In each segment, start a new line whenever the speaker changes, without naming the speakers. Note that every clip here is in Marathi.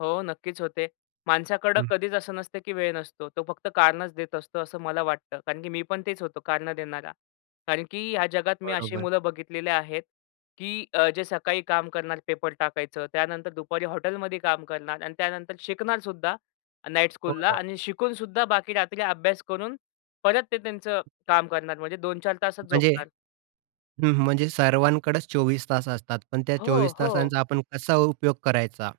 हो, नक्कीच होते. माणसाकडं
हं.
कधीच असं नसतं, की वेळ नसतो. तो फक्त कारणच देत असतो, असं मला वाटतं. कारण की मी पण तेच होतो कारणं देणारा. कारण की ह्या जगात मी अशी
बरोबर.
मुलं बघितलेली आहेत, की अ, जे सकाळी काम करणार, पेपर टाकायचं. त्यानंतर दुपारी हॉटेलमध्ये काम करणार आणि त्यानंतर शिकणारसुद्धा नाईट
हो
स्कूलला
ना.
आणि शिकूनसुद्धा बाकी रात्री अभ्यास करून परत ते त्यांचं काम करणार म्हणजे 2-4 तासच
म्हणजे
झोपणार.
हं, म्हणजे सर्वांकडेच 24 तास असतात, पण त्या
हो,
24
हो.
तासांचा आपण कसा उपयोग करायचा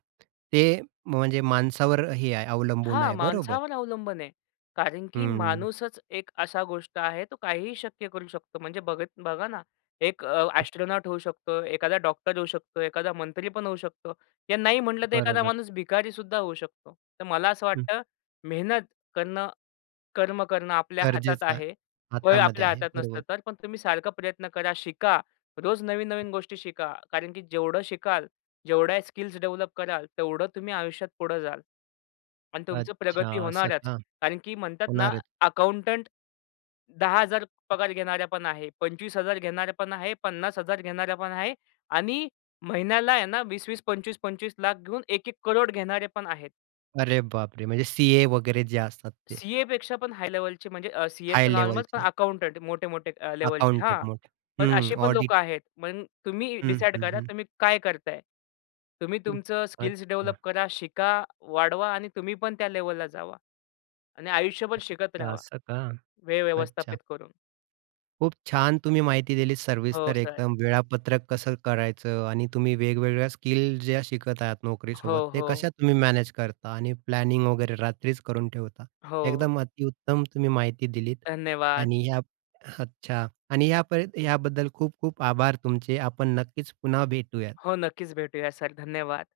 ते म्हणजे माणसावर हे आहे अवलंबून
हां,
आहे. बरोबर.
माणसावर अवलंबून आहे. कारण की
हं.
माणूसच एक असा गोष्ट आहे तो काहीही शक्य करू शकतो. म्हणजे बघत बघा ना. एक अ, एस्ट्रोनॉट होऊ शकतो. एखादा डॉक्टर होऊ शकतो, एखादा मंत्री पण होऊ शकतो. या नाही म्हटलं तर एखादा
बरोबर.
माणूस भिकारीसुद्धा होऊ शकतो. तर मला असं
हं.
वाटतं मेहनत करणं, कर्म करणं आपल्या हातात
गरजेचं आहे.
आहे. वय
हातामध्ये
आपल्या
आहे.
हातात नसतं.
बरोबर.
तर पण तुम्ही सारखा प्रयत्न करा, शिका. रोज नवीन-नवीन गोष्टी शिका कारण की जेवढं शिकाल, जेवढ्या स्किल्स डेव्हलप कराल, तेवढं तुम्ही आयुष्यात पुढं जाल. आणि तुमचं
अच्छा,
प्रगती
असं
होणारच
का?
कारण की म्हणतात ना,
होणार आहेत.
अकाउंटंट 10,000 पगार घेणारा पण आहे. 25,000 घेणारा पण आहे. 50,000 घेणारा पण आहे. आणि महिन्याला आहे ना, 20-20, 25-25 लाख घेऊन 1-1 करोड घेणारे पण आहेत.
अरे बापरे! म्हणजे सी-ए वगैरे जे असतात ते.
सी-एपेक्षा पण हाय लेव्हलचे म्हणजे अ, सी-ए
हाय
तर नॉर्मल
लेव्हलचे.
अकाउंटंट. मोठे मोठे अ, लेव्हलचे.
अकाउंटंट
हां.
मोठे,
पण
हं.
अशी पण लोक
ऑडिट.
आहेत. मग तुम्ही
हं,
डिसाईड
हं.
करा.
हं.
तुम्ही काय करताय? तुम्ही
हं,
तुमचं स्किल्स डेव्हलप
अच्छा.
करा, शिका, वाढवा आणि तुम्ही पण त्या लेव्हलला जावा. आणि आयुष्यभर शिकत रहावा,
असं का?
वेळ
अच्छा.
व्यवस्थापित करून.
खूप छान तुम्ही माहिती दिलीत
हो,
सविस्तर
सर.
एकदम. वेळापत्रक कसं करायचं. आणि तुम्ही वेगवेगळ्या स्किल ज्या शिकत आहात नोकरीसोबत
हो,
ते कशा
हो.
तुम्ही मॅनेज करता आणि प्लॅनिंग वगैरे रात्रीच करून ठेवता.
हो.
एकदम अतिउत्तम तुम्ही माहिती दिलीत
धन्यवाद.
आणि ह्या, अच्छा. आणि ह्या पर याबद्दल खूप खूप आभार तुमचे. आपण नक्कीच पुन्हा भेटूयात.
हो, नक्कीच भेटूया सर. धन्यवाद.